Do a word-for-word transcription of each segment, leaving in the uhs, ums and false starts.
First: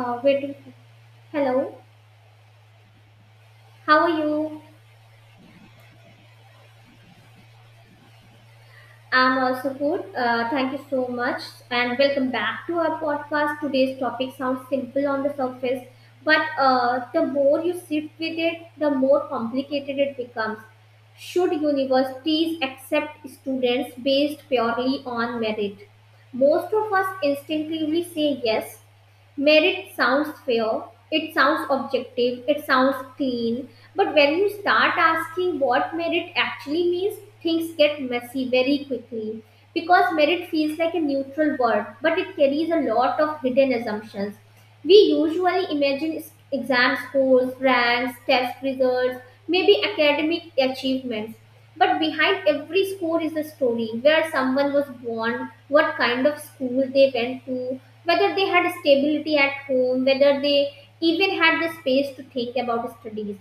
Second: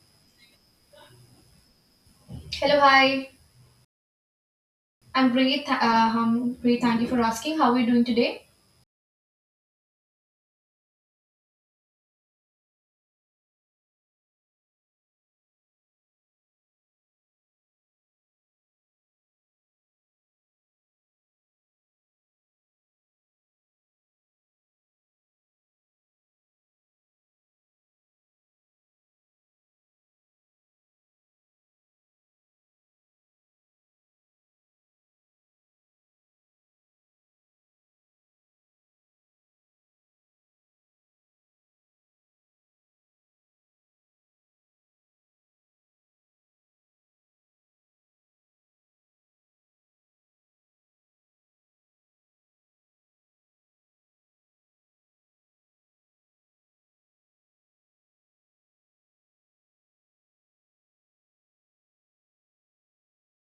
Uh, wait, Hello, Hello, hi. how are you? I'm great. th- Uh, um, great. Thank you for asking. How are you doing today? I'm also good. Uh, thank you so much, and welcome back to our podcast. Today's topic sounds simple on the surface, but uh, the more you sit with it, the more complicated it becomes. Should universities accept students based purely on merit? Most of us instinctively say yes. Merit sounds fair, it sounds objective, it sounds clean, but when you start asking what merit actually means, things get messy very quickly. Because merit feels like a neutral word, but it carries a lot of hidden assumptions. We usually imagine exam scores, ranks, test results, maybe academic achievements. But behind every score is a story where someone was born, what kind of school they went to, whether they had stability at home, whether they even had the space to think about studies.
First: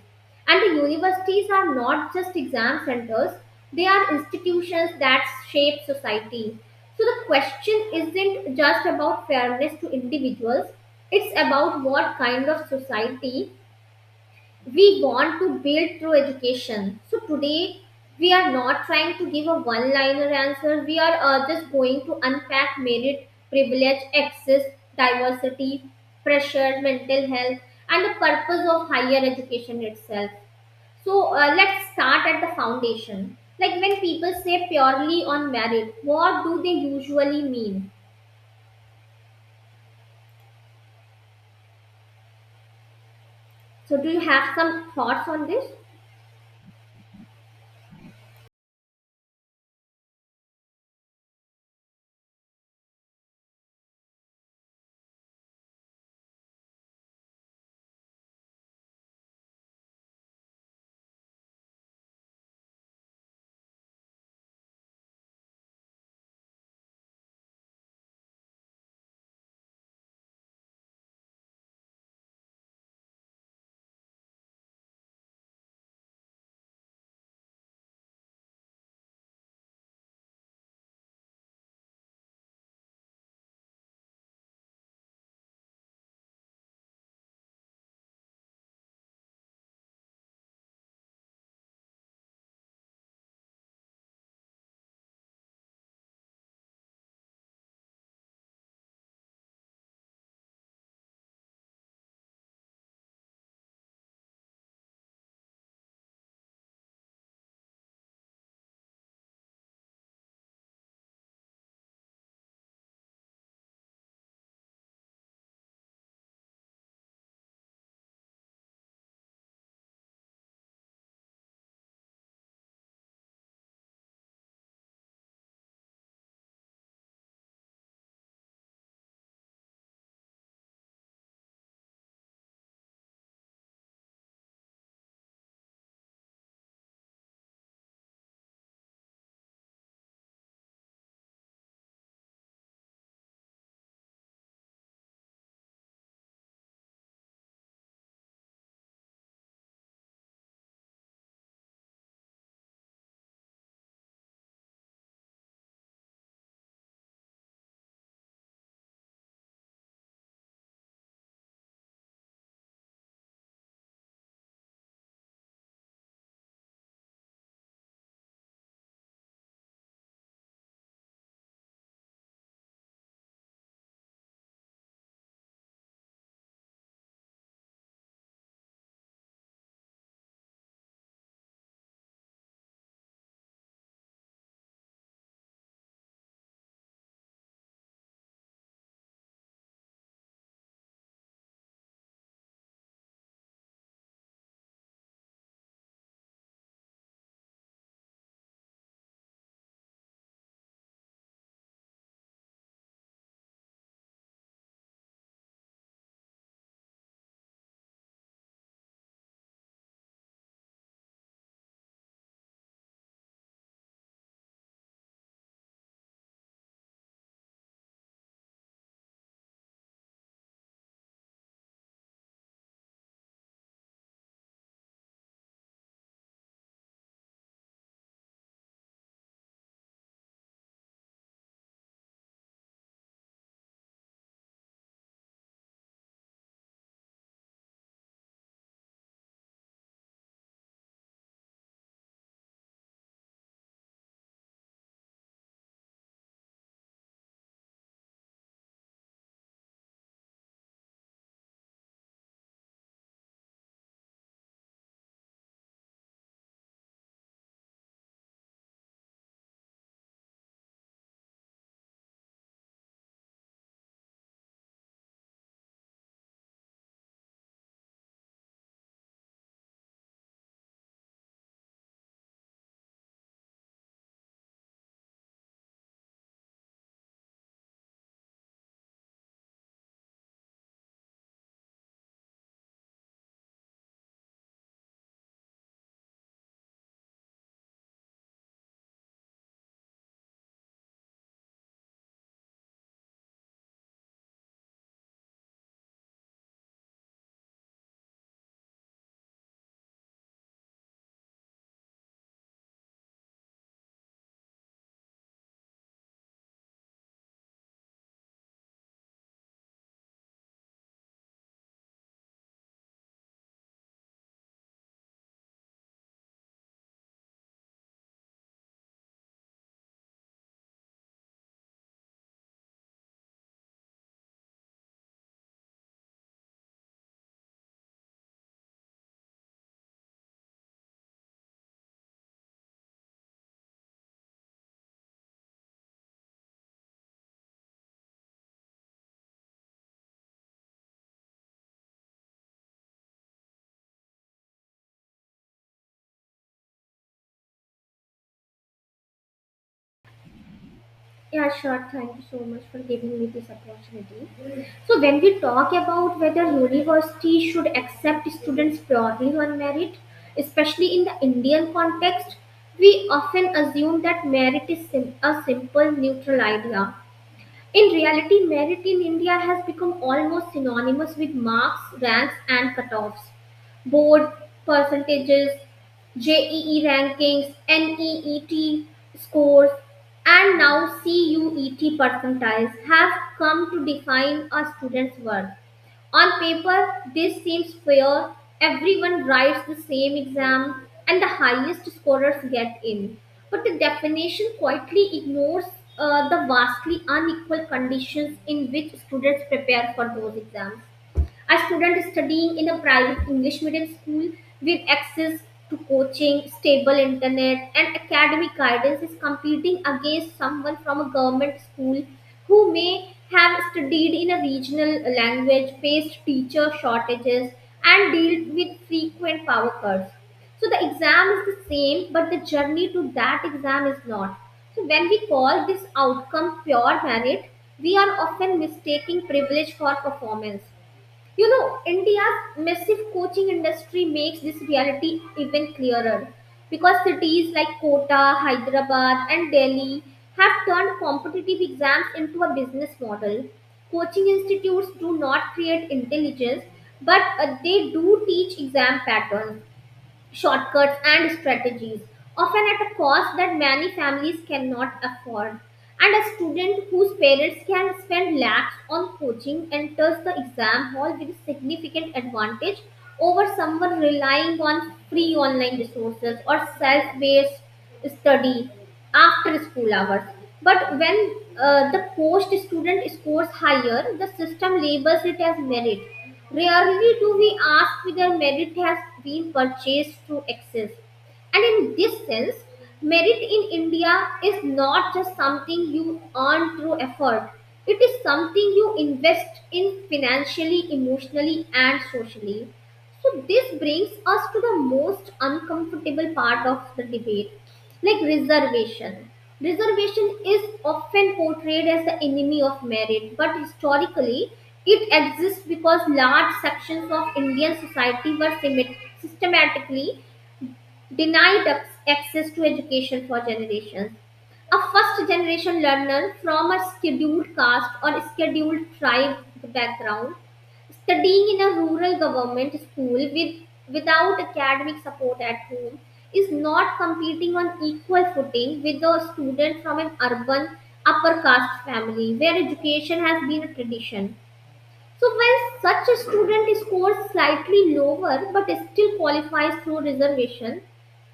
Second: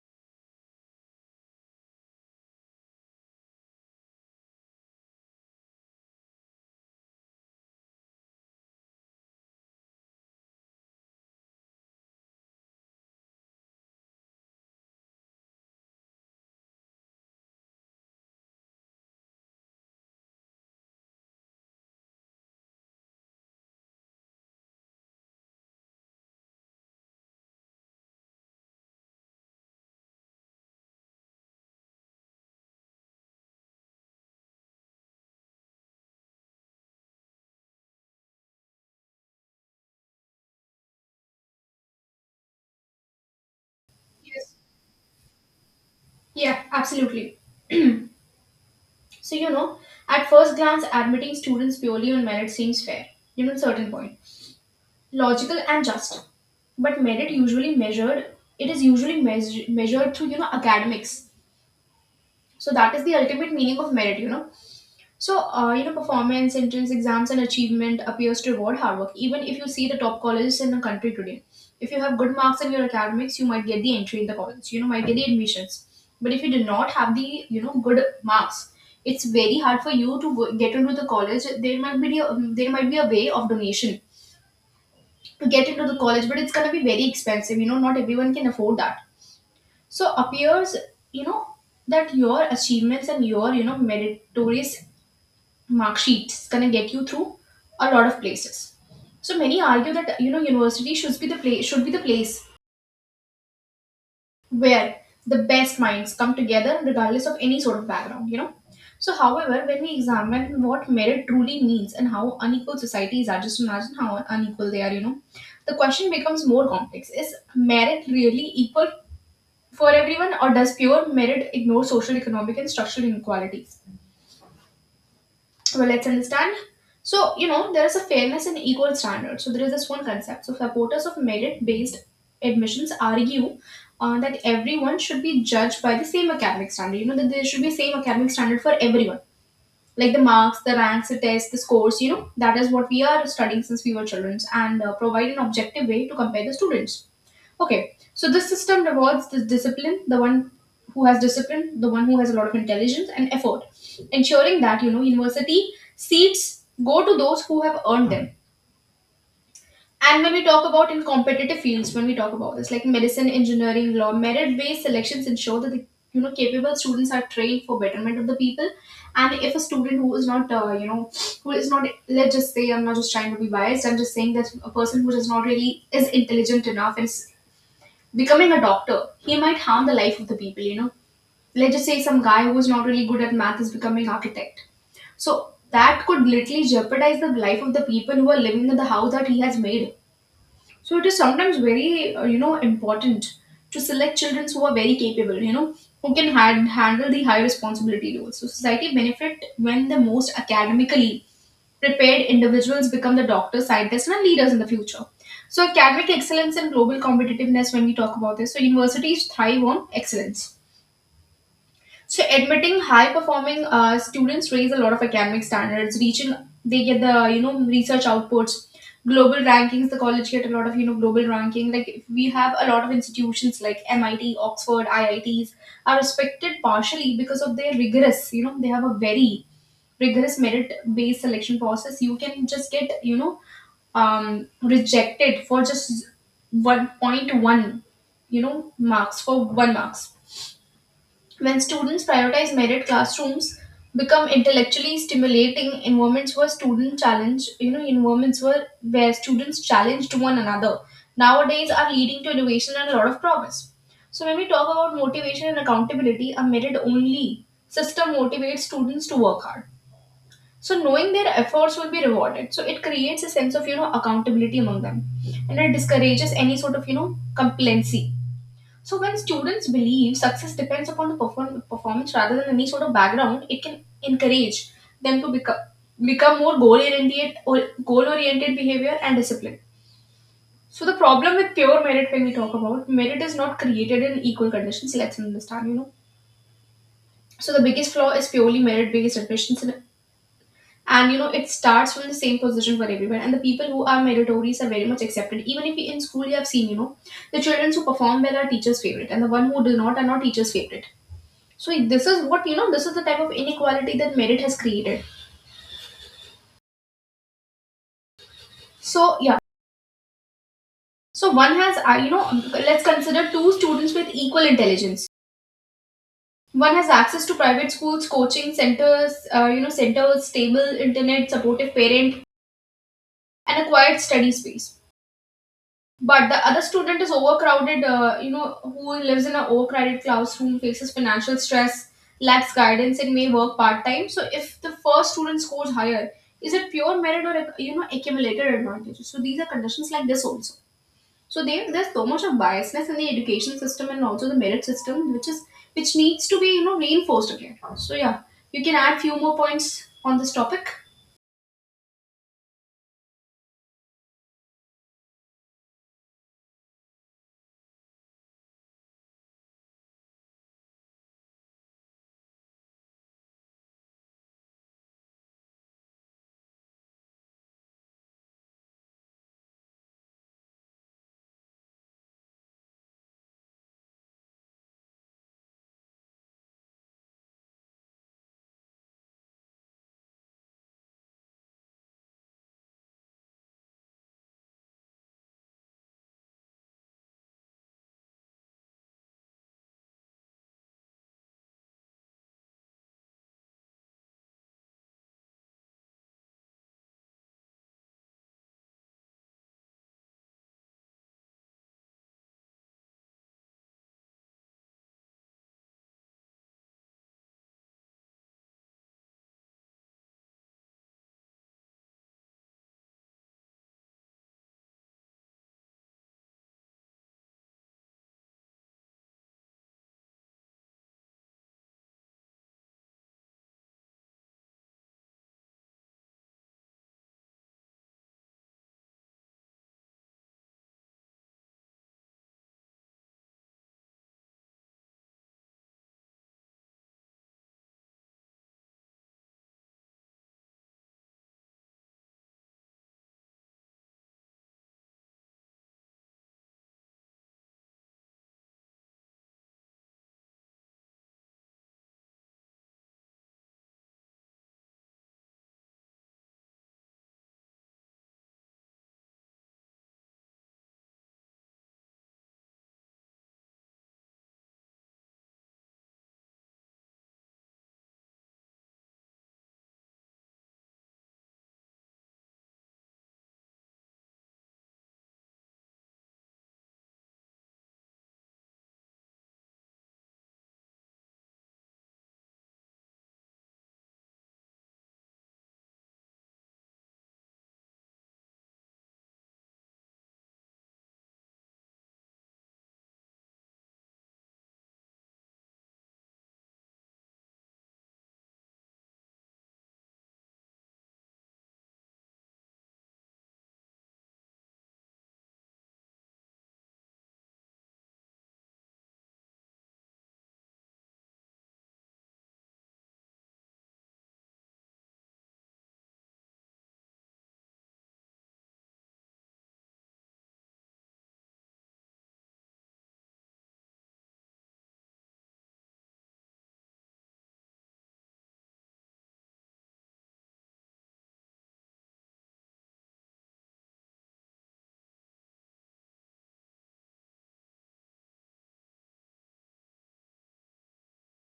And the universities are not just exam centers, they are institutions that shape society. So the question isn't just about fairness to individuals, it's about what kind of society we want to build through education. So today, we are not trying to give a one liner answer, we are uh, just going to unpack merit, privilege, access, diversity, pressure, mental health, and the purpose of higher education itself. So uh, let's start at the foundation. Like when people say purely on merit, what do they usually mean? So do you Yes. have some thoughts on this? Yeah, absolutely. So you know, at first glance, admitting students purely on merit seems fair. You know, at a certain point, logical and just. But merit usually measured. It is usually measure, measured through you know academics. So that is the ultimate meaning of merit, you know. So, uh, you know, performance, entrance exams, and achievement appears to reward hard work. Even if you see the top colleges in the country today, if you have good marks in your academics, you might get the entry in the college. You know, might get the admissions. But if you do not have the you know good marks, it's very hard for you to go- get into the college. There might be a, there might be a way of donation to get into the college, but it's gonna be very expensive. You know, not everyone can afford that. So appears you know that your achievements and your you know meritorious mark sheets going to get you through a lot of places. So many argue that you know university should be the place should be the place where the best minds come together regardless of any sort of background you know So however, when we examine what merit truly means and how unequal societies are, just imagine how unequal they are you know The question becomes more complex. Is merit really equal for everyone, or does pure merit ignore social, economic, and structural inequalities? Well, let's understand. So, you know, there is a fairness and equal standard. So, there is this one concept. So, supporters of merit based admissions argue uh, that everyone should be judged by the same academic standard, you know, that there should be same academic standard for everyone. Like the marks, the ranks, the tests, the scores, you know, that is what we are studying since we were children, and uh, provide an objective way to compare the students. Okay, so this system rewards this discipline, the one who has discipline, the one who has a lot of intelligence and effort, ensuring that you know university seats go to those who have earned them. And when we talk about in competitive fields, when we talk about this, like medicine, engineering, law, merit-based selections ensure that the you know capable students are trained for betterment of the people. And if a student who is not, uh, you know who is not, let's just say, I'm not just trying to be biased, I'm just saying that a person who is not really is intelligent enough and becoming a doctor, he might harm the life of the people, you know. Let's just say some guy who is not really good at math is becoming architect. So that could literally jeopardize the life of the people who are living in the house that he has made. So it is sometimes very, uh, you know, important to select children who are very capable, you know, who can hand, handle the high responsibility roles. So society benefit when the most academically prepared individuals become the doctors, scientists, and leaders in the future. So, academic excellence and global competitiveness, when we talk about this, so universities thrive on excellence. So, admitting high performing uh, students raise a lot of academic standards, reaching they get the you know research outputs, global rankings. The college get a lot of you know global ranking. Like we have a lot of institutions like MIT, Oxford, IITs are respected partially because of their rigorous, you know they have a very rigorous merit based selection process. You can just get, you know um, rejected for just one point one you know marks, for one marks. When students prioritize merit, classrooms become intellectually stimulating environments where student challenge, you know environments where where students challenge to one another nowadays are leading to innovation and a lot of promise. So when we talk about motivation and accountability, a merit only system motivates students to work hard, so knowing their efforts will be rewarded, so it creates a sense of you know accountability among them, and it discourages any sort of you know complacency. So when students believe success depends upon the perform- performance rather than any sort of background, it can encourage them to become become more goal oriented, or goal oriented behavior and discipline. So the problem with pure merit, when we talk about merit is not created in equal conditions, let's understand you know So the biggest flaw is purely merit based admissions, and you know it starts from the same position for everyone, and the people who are meritorious are very much accepted. Even if in school, you have seen, you know the children who perform well are teachers favorite, and the one who do not are not teachers favorite. So this is what, you know this is the type of inequality that merit has created. So yeah, so one has, uh, you know let's consider two students with equal intelligence. One has access to private schools, coaching centers uh, you know centers, stable internet, supportive parent, and a quiet study space. But the other student is overcrowded, uh, you know who lives in an overcrowded classroom, faces financial stress, lacks guidance, and may work part-time. So if the first student scores higher, is it pure merit or you know accumulated advantage? So these are conditions like this also. So there, there's so much of biasness in the education system, and also the merit system which is which needs to be you know reinforced again. So yeah, you can add few more points on this topic. Yeah, sure. Thank you so much for giving me this opportunity. So when we talk about whether university should accept students purely on merit, especially in the Indian context, we often assume that merit is sim- a simple neutral idea. In reality, merit in India has become almost synonymous with marks, ranks, and cutoffs. Board percentages, J E E rankings, NEET scores, and now CUET percentiles have come to define a student's worth. On paper, this seems fair. Everyone writes the same exam and the highest scorers get in. But the definition quietly ignores uh, the vastly unequal conditions in which students prepare for those exams. A student studying in a private English medium school with access to coaching, stable internet, and academic guidance is competing against someone from a government school who may have studied in a regional language, faced teacher shortages, and dealt with frequent power cuts. So the exam is the same, but the journey to that exam is not. So when we call this outcome pure merit, we are often mistaking privilege for performance. You know, India's massive coaching industry makes this reality even clearer because cities like Kota, Hyderabad, and Delhi have turned competitive exams into a business model. Coaching institutes do not create intelligence, but uh, they do teach exam patterns, shortcuts and strategies, often at a cost that many families cannot afford. And a student whose parents can spend lakhs on coaching enters the exam hall with a significant advantage over someone relying on free online resources or self-based study after school hours. But when uh, the post student scores higher, the system labels it as merit. Rarely do we ask whether merit has been purchased to excess. And in this sense, merit in India is not just something you earn through effort, it is something you invest in financially, emotionally, and socially. So this brings us to the most uncomfortable part of the debate, like reservation. Reservation is often portrayed as the enemy of merit, but historically it exists because large sections of Indian society were symet- systematically denied access to education for generations. A first generation learner from a scheduled caste or scheduled tribe background, studying in a rural government school with, without academic support at home, is not competing on equal footing with a student from an urban upper caste family where education has been a tradition. So, when such a student scores slightly lower but still qualifies through reservation,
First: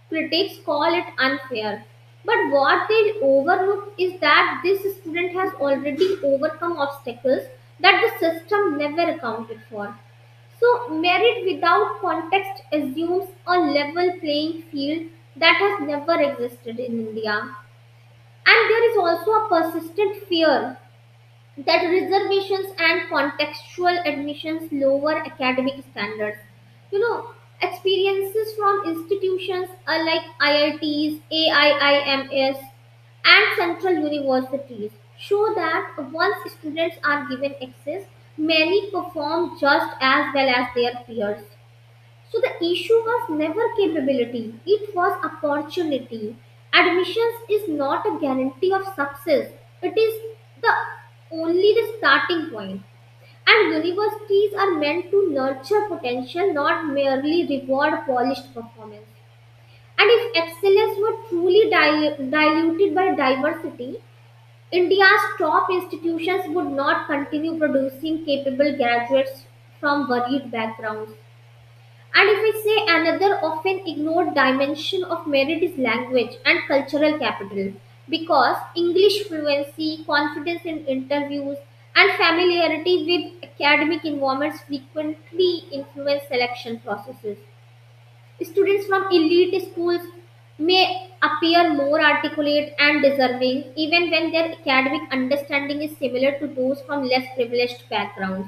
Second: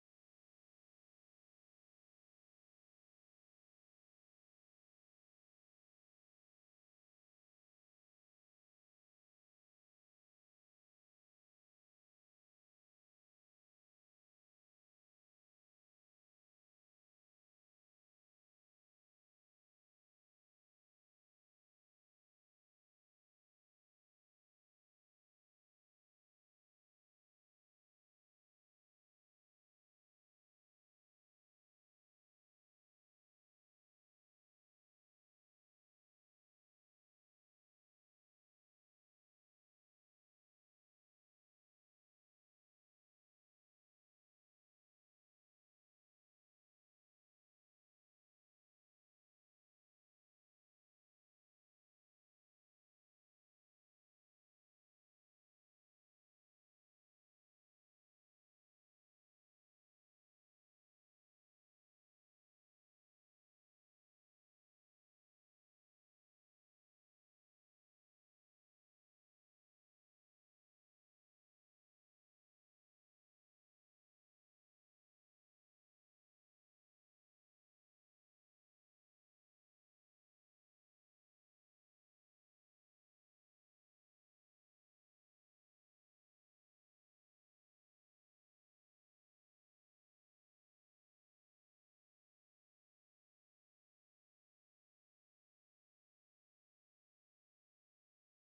critics call it unfair. But what they overlook is that this student has already overcome obstacles that the system never accounted for. So, merit without context assumes a level playing field that has never existed in India. And there is also a persistent fear that reservations and contextual admissions lower academic standards. You know, experiences from institutions are like I I Ts, AIIMS, and central universities show that once students are given access, many perform just as well as their peers. So the issue was never capability, it was opportunity. Admissions is not a guarantee of success, it is the only the starting point. And universities are meant to nurture potential, not merely reward polished performance. And if excellence were truly dil- diluted by diversity, India's top institutions would not continue producing capable graduates from varied backgrounds. And if we say another often ignored dimension of merit is language and cultural capital, because English fluency, confidence in interviews, and familiarity with academic environments frequently influence selection processes. Students from elite schools may appear more articulate and deserving, even when their academic understanding is similar to those from less privileged backgrounds.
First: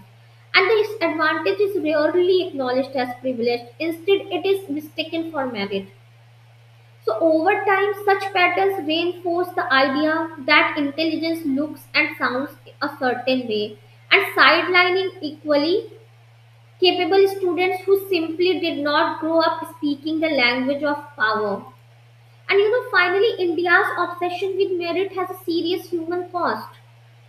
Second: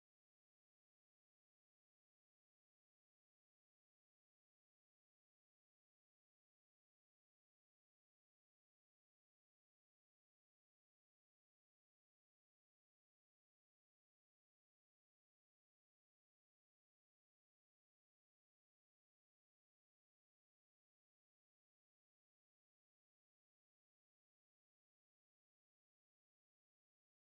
And this advantage is rarely acknowledged as privilege; instead, it is mistaken for merit. So, over time, such patterns reinforce the idea that intelligence looks and sounds a certain way, and sidelining equally capable students who simply did not grow up speaking the language of power. And you know, finally, India's obsession with merit has a serious human cost.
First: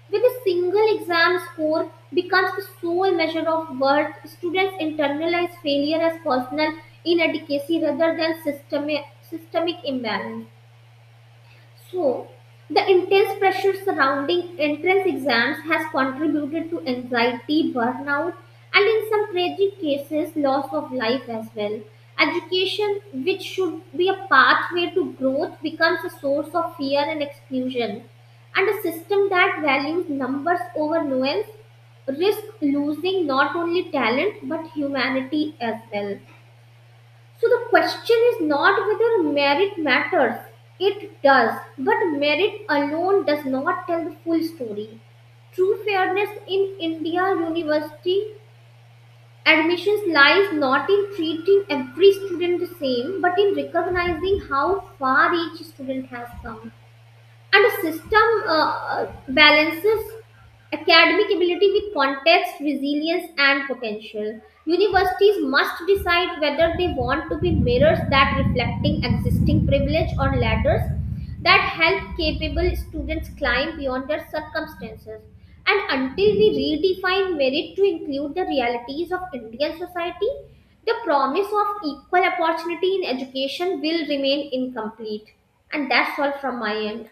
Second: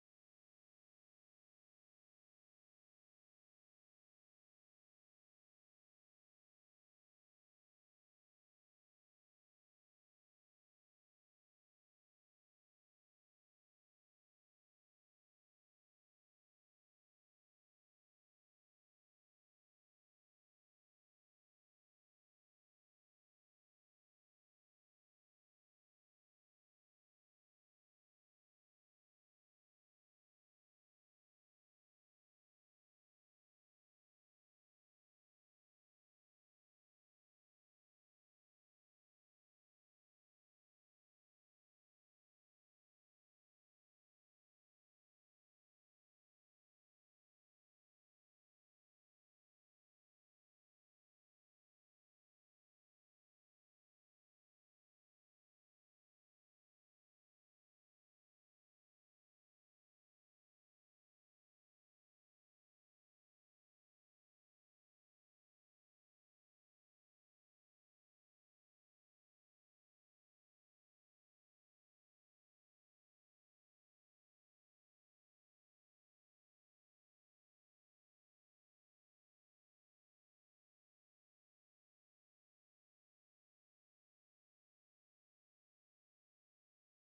With a single exam score becomes the sole measure of worth, students internalize failure as personal inadequacy rather than systemic, systemic imbalance. So, the intense pressure surrounding entrance exams has contributed to anxiety, burnout, and in some tragic cases, loss of life as well. Education, which should be a pathway to growth, becomes a source of fear and exclusion. And a system that values numbers over nuance risks losing not only talent but humanity as well. So the question is not whether merit matters. It does. But merit alone does not tell the full story. True fairness in India university admissions lies not in treating every student the same, but in recognizing how far each student has come, and a system uh, uh, balances academic ability with context, resilience and potential. Universities must decide whether they want to be mirrors that reflecting existing privilege or ladders that help capable students climb beyond their circumstances, and until we redefine merit to include the realities of Indian society, the promise of equal opportunity in education will remain incomplete. And that's all from my end.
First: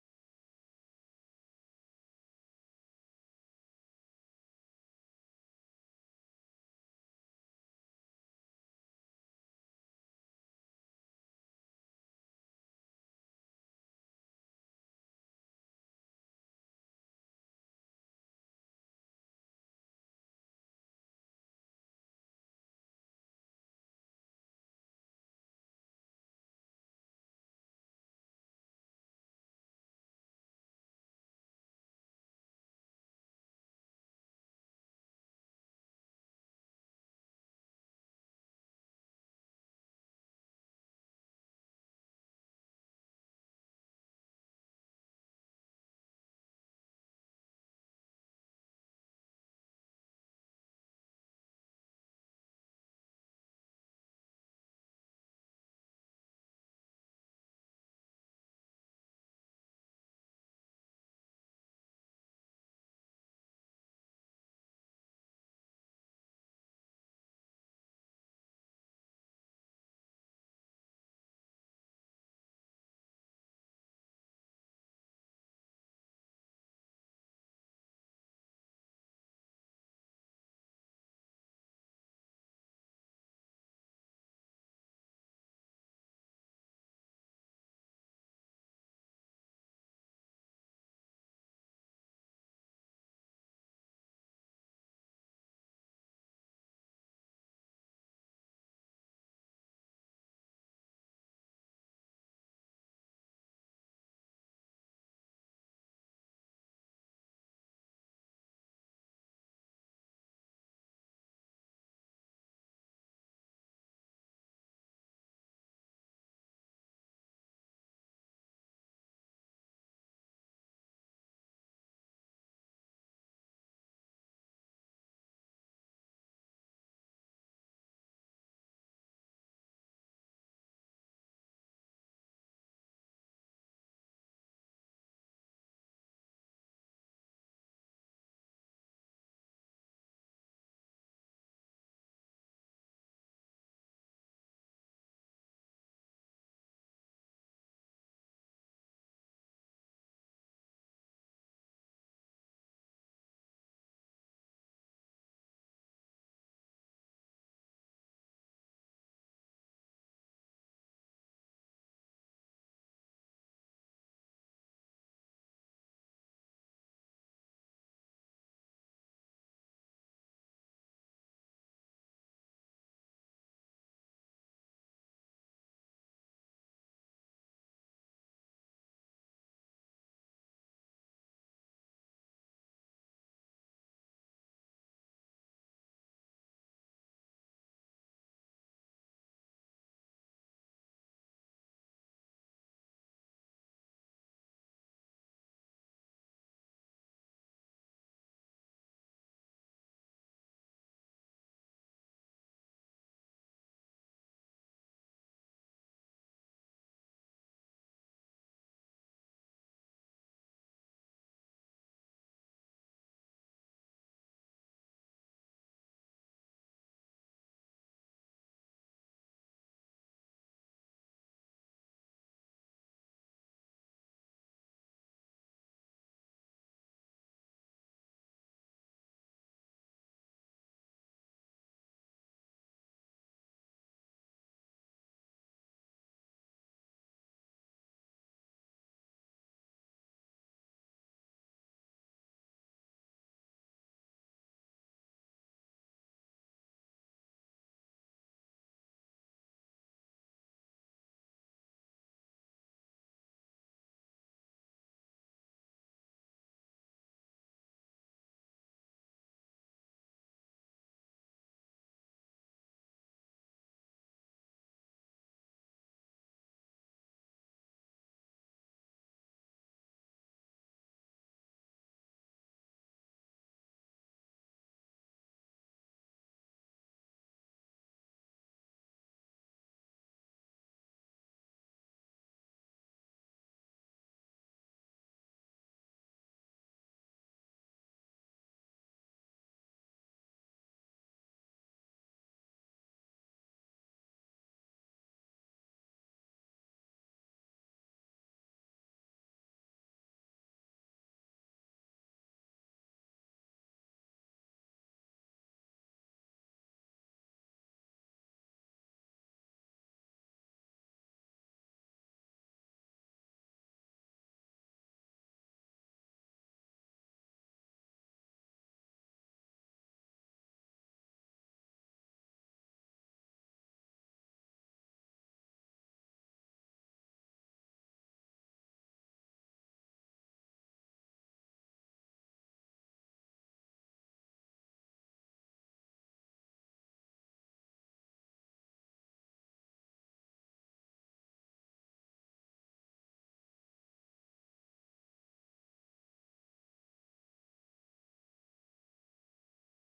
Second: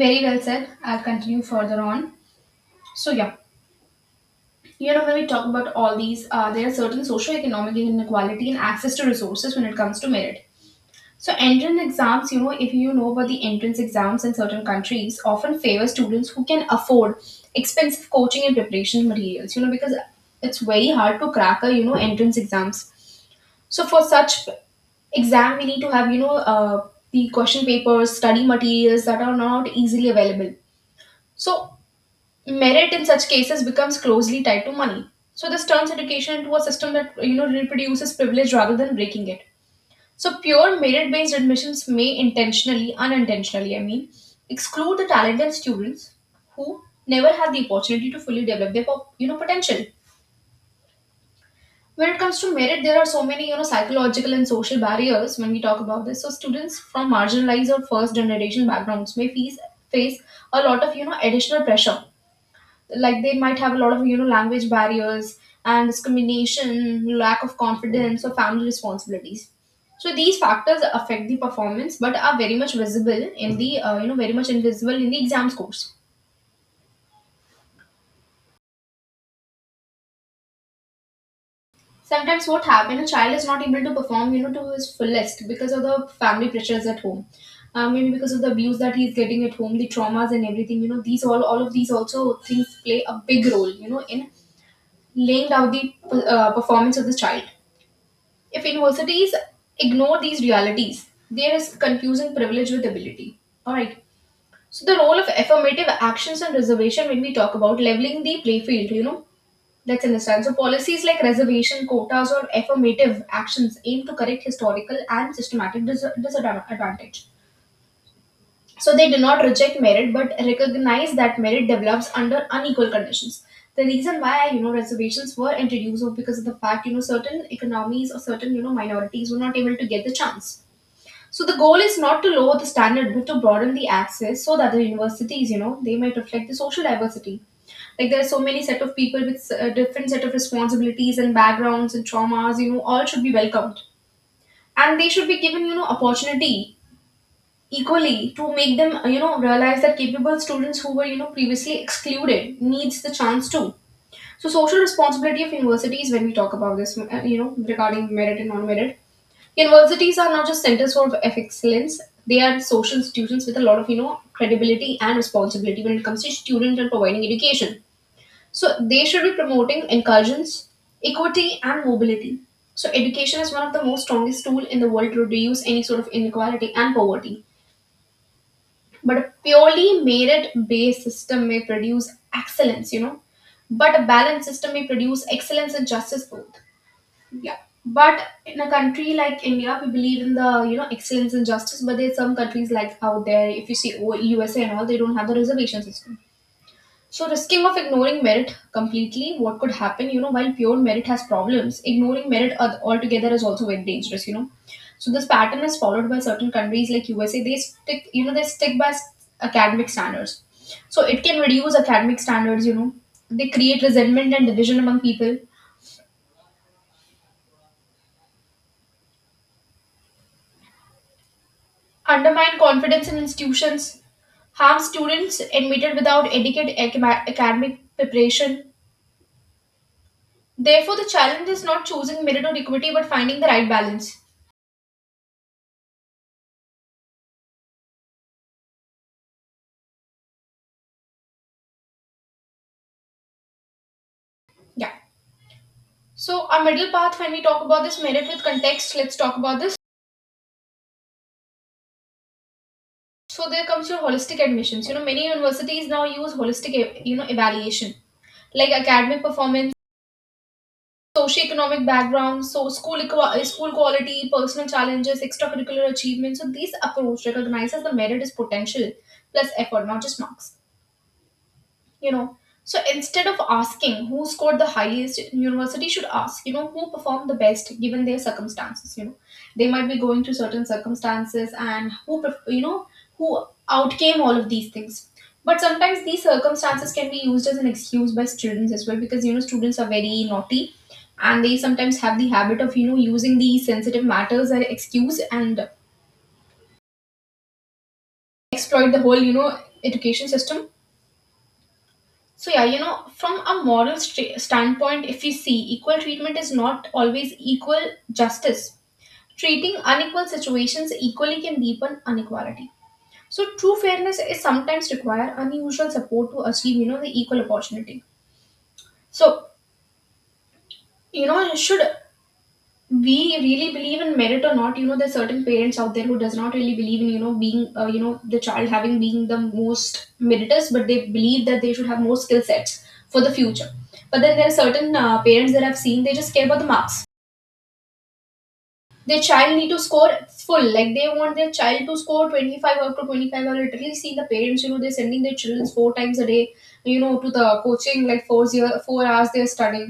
Very well said, I'll continue further on. So yeah. You know, when we talk about all these, uh, there are certain socioeconomic inequality and access to resources when it comes to merit. So, entrance exams, you know, if you know about the entrance exams in certain countries, often favor students who can afford expensive coaching and preparation materials, you know, because it's very hard to crack a, you know, entrance exams. So, for such exam, we need to have, you know, uh, the question papers, study materials that are not easily available. So, merit in such cases becomes closely tied to money. So this turns education into a system that you know reproduces privilege rather than breaking it. So pure merit-based admissions may intentionally, unintentionally, I mean, exclude the talented students who never had the opportunity to fully develop their po- you know potential. When it comes to merit, there are so many you know psychological and social barriers when we talk about this. So students from marginalized or first generation backgrounds may face face a lot of you know additional pressure. Like they might have a lot of you know language barriers and discrimination, lack of confidence, or family responsibilities. So these factors affect the performance, but are very much visible in the, uh, you know very much invisible in the exam scores. Sometimes what happens, a child is not able to perform you know to his fullest because of the family pressures at home. Uh, maybe because of the abuse that he's getting at home, the traumas and everything you know these all all of these also things play a big role you know in laying out the uh, performance of the child. If universities ignore these realities, there is confusing privilege with ability. Alright. So the role of affirmative actions and reservation when we talk about leveling the play field, you know, let's understand. So policies like reservation, quotas, or affirmative actions aim to correct historical and systematic dis- disadvantage. So they do not reject merit but recognize that merit develops under unequal conditions. The reason why you know reservations were introduced was because of the fact you know certain economies or certain you know minorities were not able to get the chance. So the goal is not to lower the standard but to broaden the access so that the universities, you know they might reflect the social diversity. Like there are so many set of people with uh, different set of responsibilities and backgrounds and traumas you know all should be welcomed, and they should be given you know opportunity equally, to make them you know realize that capable students who were you know previously excluded needs the chance too. So social responsibility of universities when we talk about this, uh, you know regarding merit and non-merit. Universities are not just centers for excellence, they are social institutions with a lot of you know credibility and responsibility when it comes to students and providing education. So they should be promoting incursions, equity, and mobility. So education is one of the most strongest tool in the world to reduce any sort of inequality and poverty. But a purely merit-based system may produce excellence, you know. But a balanced system may produce excellence and justice both. Yeah. But in a country like India, we believe in the you know excellence and justice. But there's some countries like out there, if you see O- U S A and all, they don't have the reservation system. So, risking of ignoring merit completely, what could happen? You know, while pure merit has problems, ignoring merit al- altogether is also very dangerous. You know, so this pattern is followed by certain countries like U S A. They stick, you know, they stick by s- academic standards. So it can reduce academic standards. You know, they create resentment and division among people, undermine confidence in institutions, harm students admitted without adequate acma- academic preparation. Therefore, the challenge is not choosing merit or equity, but finding the right balance. Yeah. So, our middle path, when we talk about this merit with context, let's talk about this. So, there comes your holistic admissions. You know, many universities now use holistic, e- you know, evaluation like academic performance, socioeconomic background, so school equa- eh, school quality, personal challenges, extracurricular achievements. So, these approach recognizes the merit is potential plus effort, not just marks. you know so instead of asking who scored the highest, university should ask, you know who performed the best given their circumstances. You know they might be going through certain circumstances and who perf- you know who outcame all of these things. But sometimes these circumstances can be used as an excuse by students as well, because you know, students are very naughty, and they sometimes have the habit of, you know using these sensitive matters as excuse, and exploit the whole you know education system. So yeah, you know, from a moral st- standpoint, if we see, equal treatment is not always equal justice. Treating unequal situations equally can deepen inequality. So true fairness is sometimes require unusual support to achieve, you know, the equal opportunity. So you know, should we really believe in merit or not? You know, there's certain parents out there who does not really believe in, you know being uh, you know the child having being the most meritorious, but they believe that they should have more skill sets for the future. But then there are certain uh, parents that I've seen, they just care about the marks their child need to score full, like they want their child to score twenty-five out to twenty-five. I literally see the parents, you know, they're sending their children four times a day, you know, to the coaching, like four zero four hours they're studying.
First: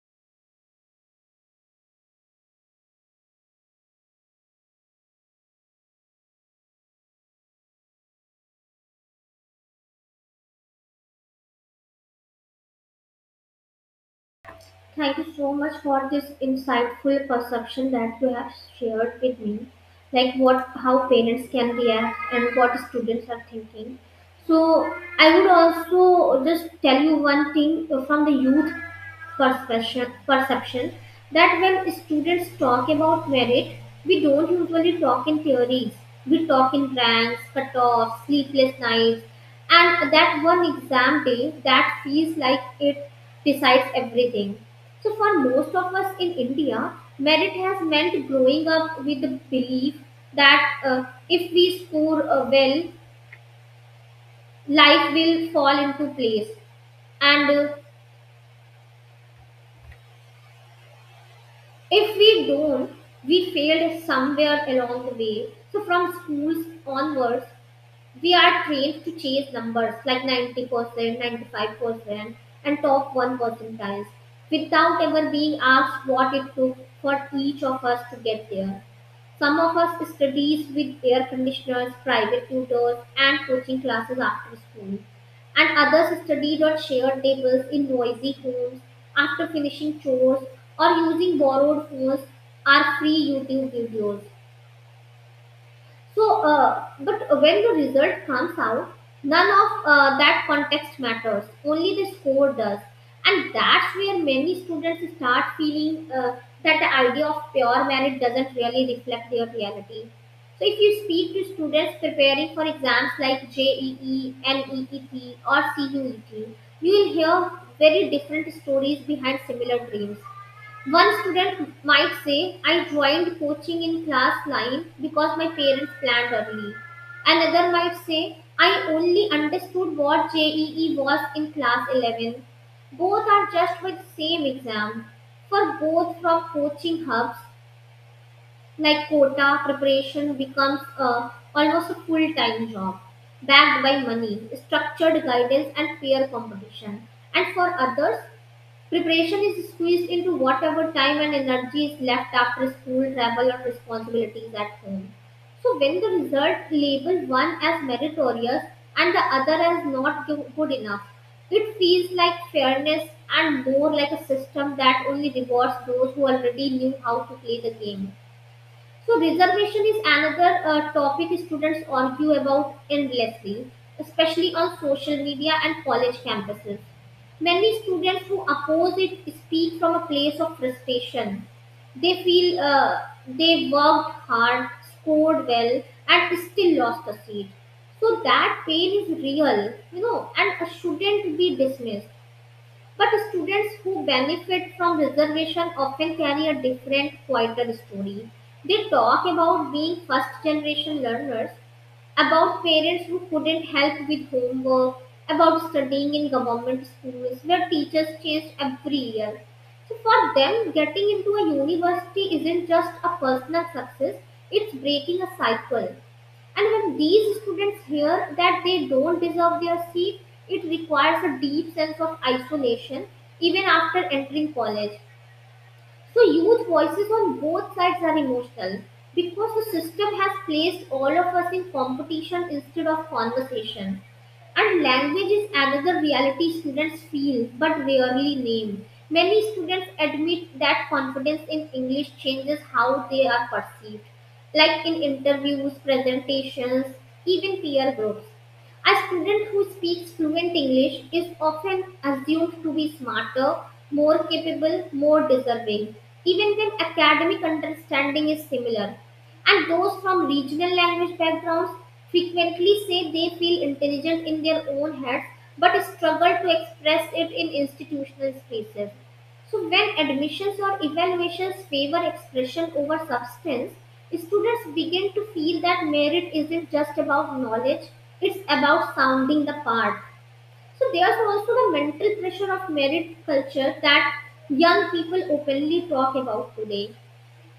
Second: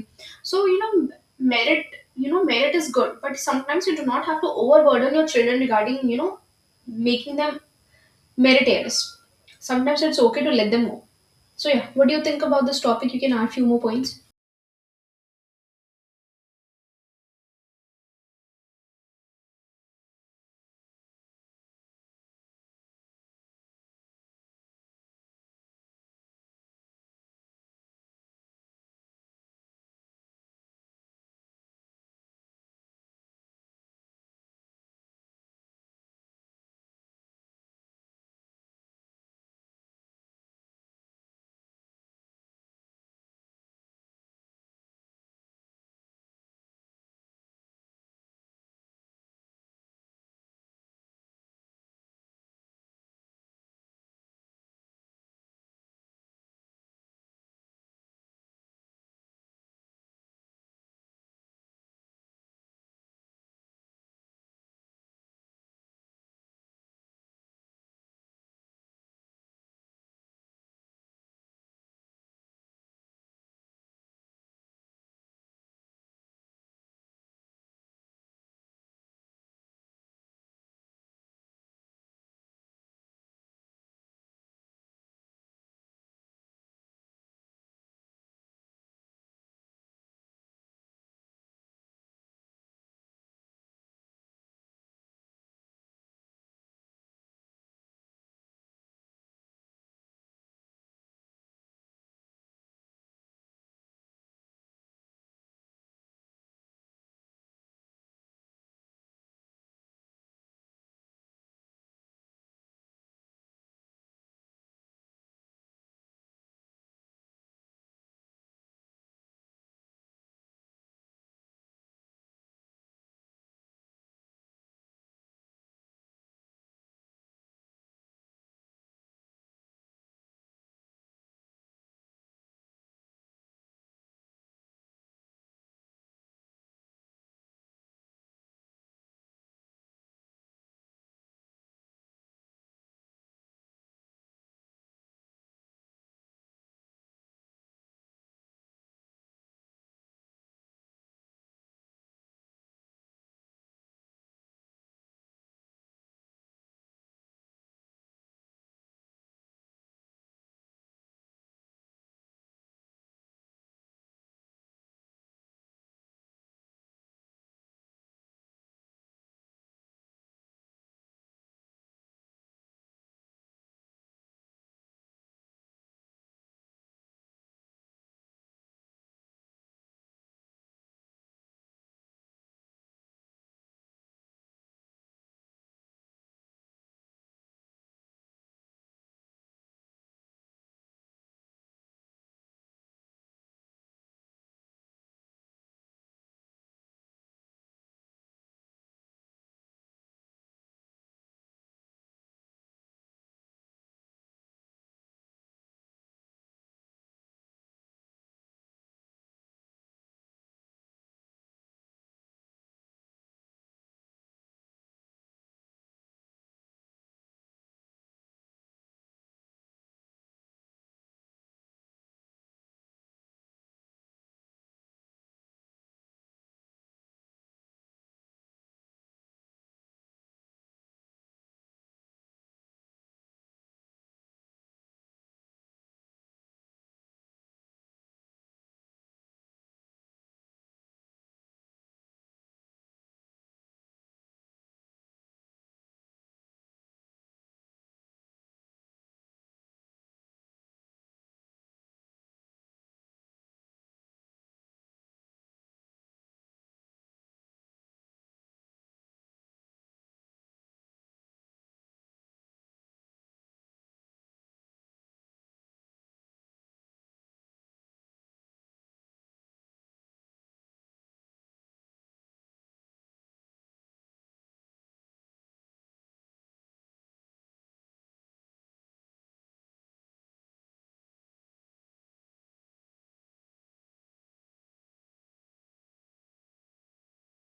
so you know Merit, you know, merit is good, but sometimes you do not have to overburden your children regarding, you know making them meritorious. Sometimes it's okay to let them go. So yeah, what do you think about this topic? You can add few more points. Thank you so much for this insightful perception that you have shared with me, like what how parents can react and what students are thinking. So I would also just tell you one thing from the youth perception, perception that when students talk about merit, we don't usually talk in theories. We talk in ranks, cutoffs, sleepless nights, and that one exam day that feels like it decides everything. So, for most of us in India, merit has meant growing up with the belief that uh, if we score uh, well, life will fall into place, and uh, if we don't, we failed somewhere along the way. So from schools onwards, we are trained to chase numbers like ninety percent ninety-five percent and top one percentiles without ever being asked what it took for each of us to get there. Some of us studies with air conditioners, private tutors, and coaching classes after school. And others studied on shared tables in noisy homes after finishing chores or using borrowed phones or free YouTube videos. So, uh, but when the result comes out, none of uh, that context matters. Only the score does, and that's where many students start feeling uh, that the idea of pure merit doesn't really reflect their reality. So, if you speak to students preparing for exams like J E E, NEET, or CUET, you will hear very different stories behind similar dreams. One student might say, I joined coaching in class nine because my parents planned early. Another might say, I only understood what J E E was in class eleven. Both are just with same exam. For both from coaching hubs like Kota, preparation becomes a, almost a full-time job backed by money, structured guidance and peer competition. And for others, preparation is squeezed into whatever time and energy is left after school, travel, or responsibilities at home. So, when the result label one as meritorious and the other as not go- good enough, it feels like fairness and more like a system that only rewards those who already knew how to play the game. So reservation is another uh, topic students argue about endlessly, especially on social media and college campuses. Many students who oppose it speak from a place of frustration. They feel uh, they worked hard, scored well, and still lost a seat. So that pain is real, you know, and shouldn't be dismissed. But students who benefit from reservation often carry a different, quieter story. They talk about being first generation learners, about parents who couldn't help with homework, about studying in government schools where teachers change every year. So for them, getting into a university isn't just a personal success, it's breaking a cycle. And when these students hear that they don't deserve their seat, it requires a deep sense of isolation even after entering college. So youth voices on both sides are emotional because the system has placed all of us in competition instead of conversation. And language is another reality students feel but rarely name. Many students admit that confidence in English changes how they are perceived, like in interviews, presentations, even peer groups. A student who speaks fluent English is often assumed to be smarter, more capable, more deserving, even when academic understanding is similar. And those from regional language backgrounds frequently say they feel intelligent in their own heads but struggle to express it in institutional spaces. So, when admissions or evaluations favor expression over substance, students begin to feel that merit isn't just about knowledge, it's about sounding the part. So, there's also the mental pressure of merit culture that young people openly talk about today.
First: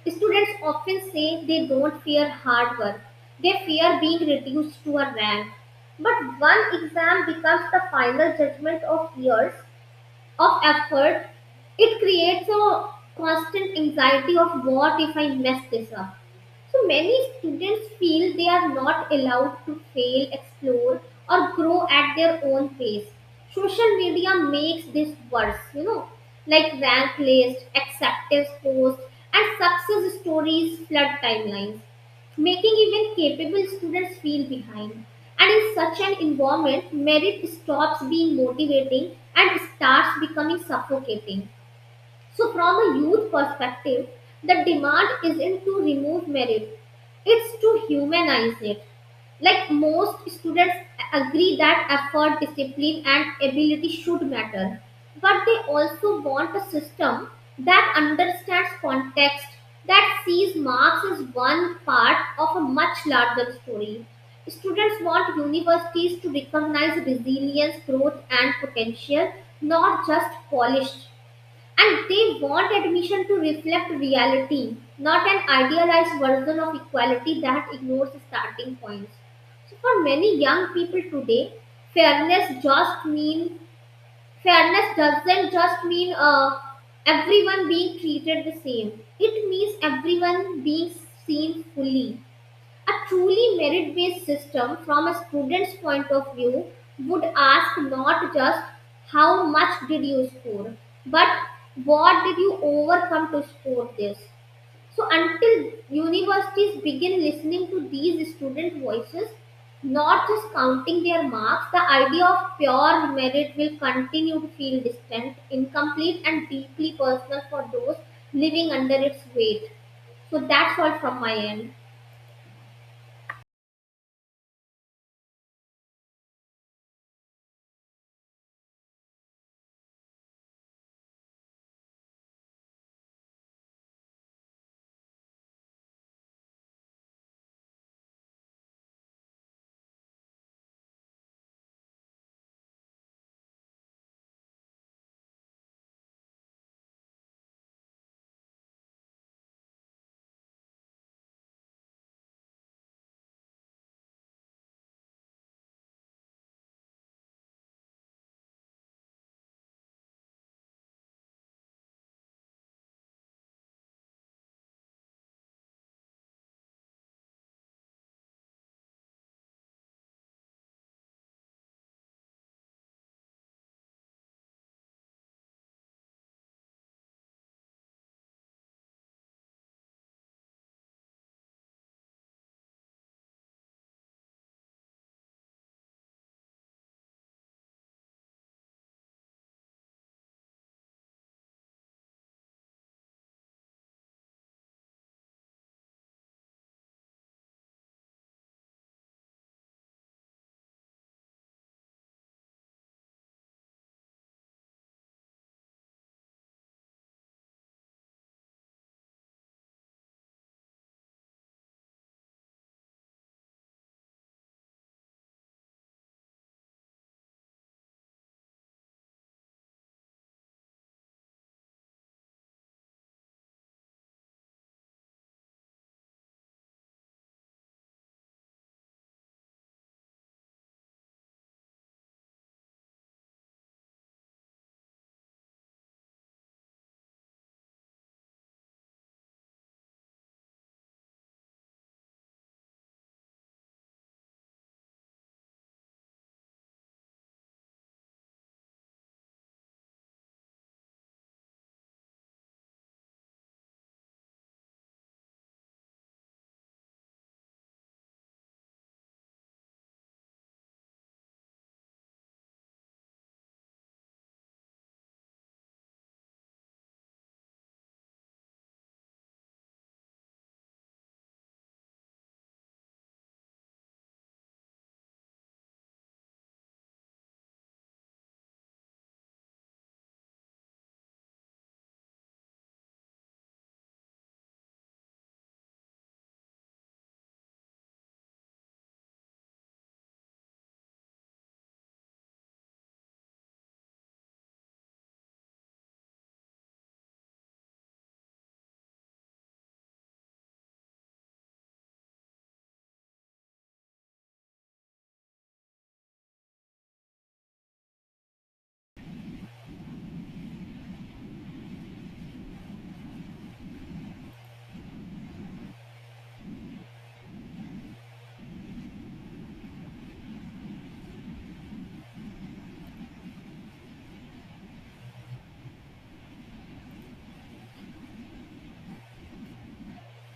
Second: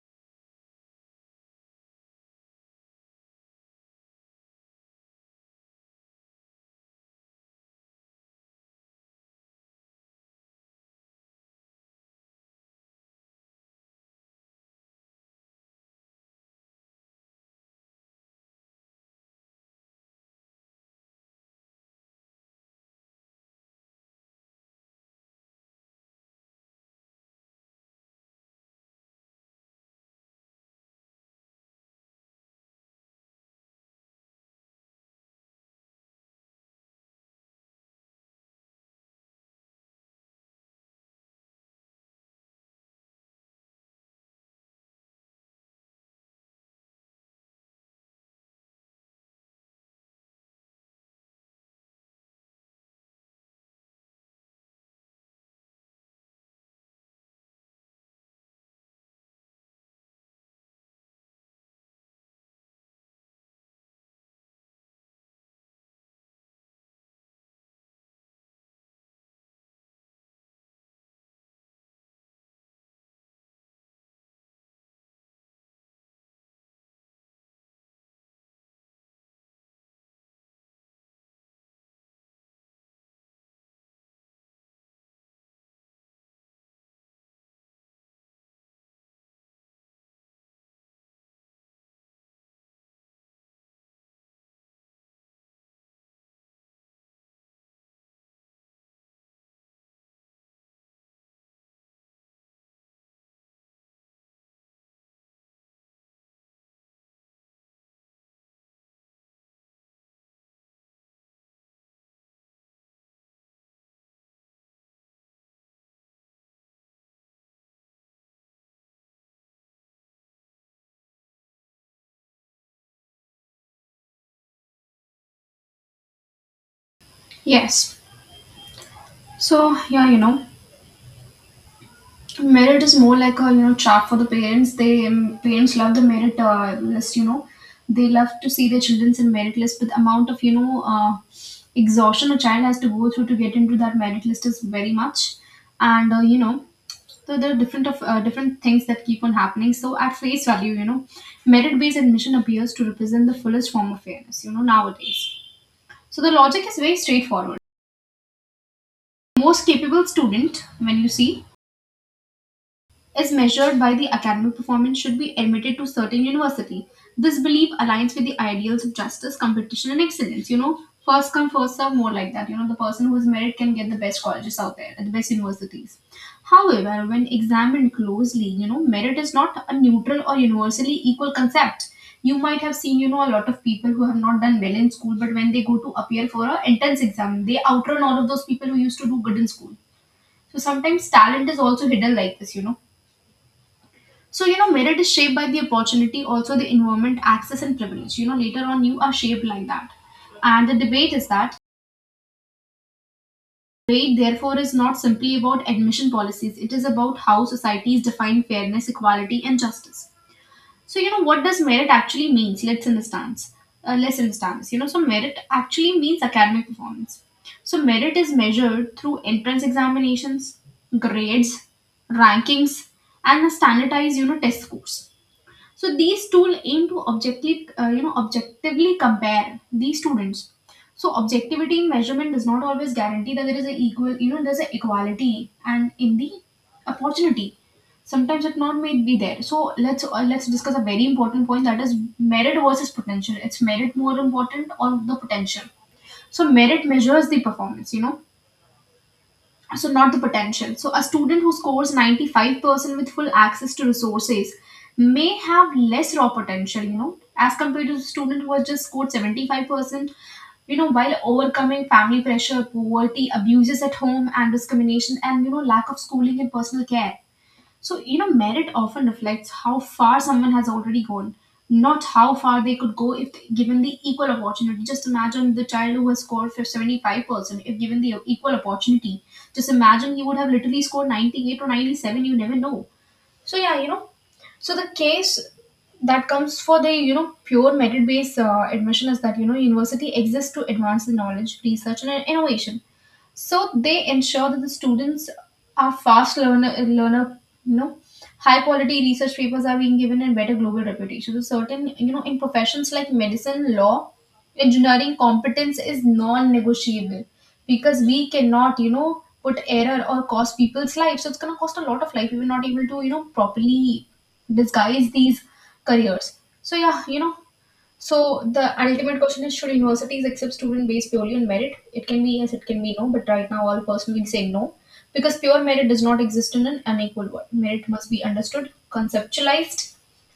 Students often say they don't fear hard work, they fear being reduced to a rank. But one exam becomes the final judgment of years of effort, it creates a constant anxiety of what if I mess this up. So many students feel they are not allowed to fail, explore, or grow at their own pace. Social media makes this worse, you know, like rank list, acceptance posts, and success stories flood timelines making even capable students feel behind. And in such an environment, merit stops being motivating and starts becoming suffocating. So, from a youth perspective, the demand isn't to remove merit, it's to humanize it. Like most students agree that effort, discipline, and ability should matter, but they also want a system that understands context, that sees marks as one part of a much larger story. Students want universities to recognize resilience, growth, and potential, not just polished, and they want admission to reflect reality, not an idealized version of equality that ignores starting points. So for many young people today, fairness just mean fairness doesn't just mean uh, everyone being treated the same. It means everyone being seen fully. A truly merit based system, from a student's point of view, would ask not just how much did you score, but what did you overcome to score this. So, until universities begin listening to these student voices, not just counting their marks, the idea of pure merit will continue to feel distant, incomplete, and deeply personal for those living under its weight. So, that's all from my end. Yes. So, yeah, you know, merit is more like a, you know trap for the parents. They um, parents love the merit uh, list, you know, they love to see their children's in merit list, but the amount of you know uh, exhaustion a child has to go through to get into that merit list is very much. And uh, you know so there are different of uh, different things that keep on happening. So at face value, you know, merit based admission appears to represent the fullest form of fairness, you know, nowadays. So the logic is very straightforward: most capable student, when you see, as measured by the academic performance, should be admitted to certain university. This belief aligns with the ideals of justice, competition, and excellence, you know. First come first serve, more like that. You know, the person who is merit can get the best colleges out there, the best universities. However, when examined closely, you know, merit is not a neutral or universally equal concept. You might have seen, you know, a lot of people who have not done well in school, but when they go to appear for a entrance exam, they outrun all of those people who used to do good in school. So sometimes talent is also hidden like this, you know. So, you know, merit is shaped by the opportunity, also the environment, access, and privilege. You know, later on, you are shaped like that. And the debate is that Debate, therefore, is not simply about admission policies, it is about how societies define fairness, equality, and justice. So, you know, what does merit actually means? Let's understand. Uh, let's understand. You know, so merit actually means academic performance. So, merit is measured through entrance examinations, grades, rankings, and a standardized, you know, test scores. So these tools aim to objectively, uh, you know, objectively compare these students. So objectivity in measurement does not always guarantee that there is a equal, you know, there's an equality and in the opportunity. Sometimes it not may be there. So let's uh, let's discuss a very important point, that is merit versus potential. It's merit more important or the potential? So merit measures the performance, you know, so not the potential. So a student who scores ninety-five percent with full access to resources may have less raw potential, you know, as compared to the student who has just scored seventy-five percent, you know, while overcoming family pressure, poverty, abuses at home, and discrimination, and you know, lack of schooling and personal care. So, you know, merit often reflects how far someone has already gone, not how far they could go if given the equal opportunity. Just imagine the child who has scored for seventy-five percent, if given the equal opportunity. Just imagine, you would have literally scored ninety-eight or ninety-seven, you never know. So, yeah, you know, so the case that comes for the, you know, pure merit based uh, admission is that, you know, university exists to advance the knowledge, research, and innovation. So they ensure that the students are fast learner, learner, you know, high quality research papers are being given, and better global reputation. So certain, you know, in professions like medicine, law, engineering, competence is non-negotiable, because we cannot, you know, put error or cost people's lives. So it's going to cost a lot of life if we are not able to, you know, properly disguise these careers. So yeah, you know, so the ultimate question is: should universities accept student based purely on merit? It can be yes, it can be no. But right now, I'll personally say no, because pure merit does not exist in an unequal world. Merit must be understood, conceptualized,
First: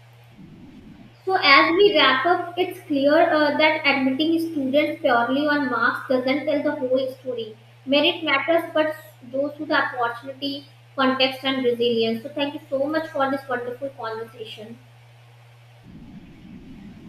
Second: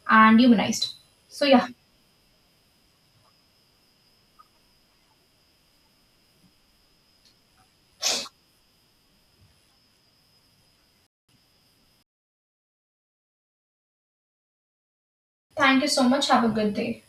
and humanized. So, So yeah, as we wrap up, it's clear uh, that admitting students purely on marks doesn't tell the whole story. Merit matters, but those with the opportunity, context, and resilience. So, thank you so much for this wonderful conversation. thank you so much. Have a good day.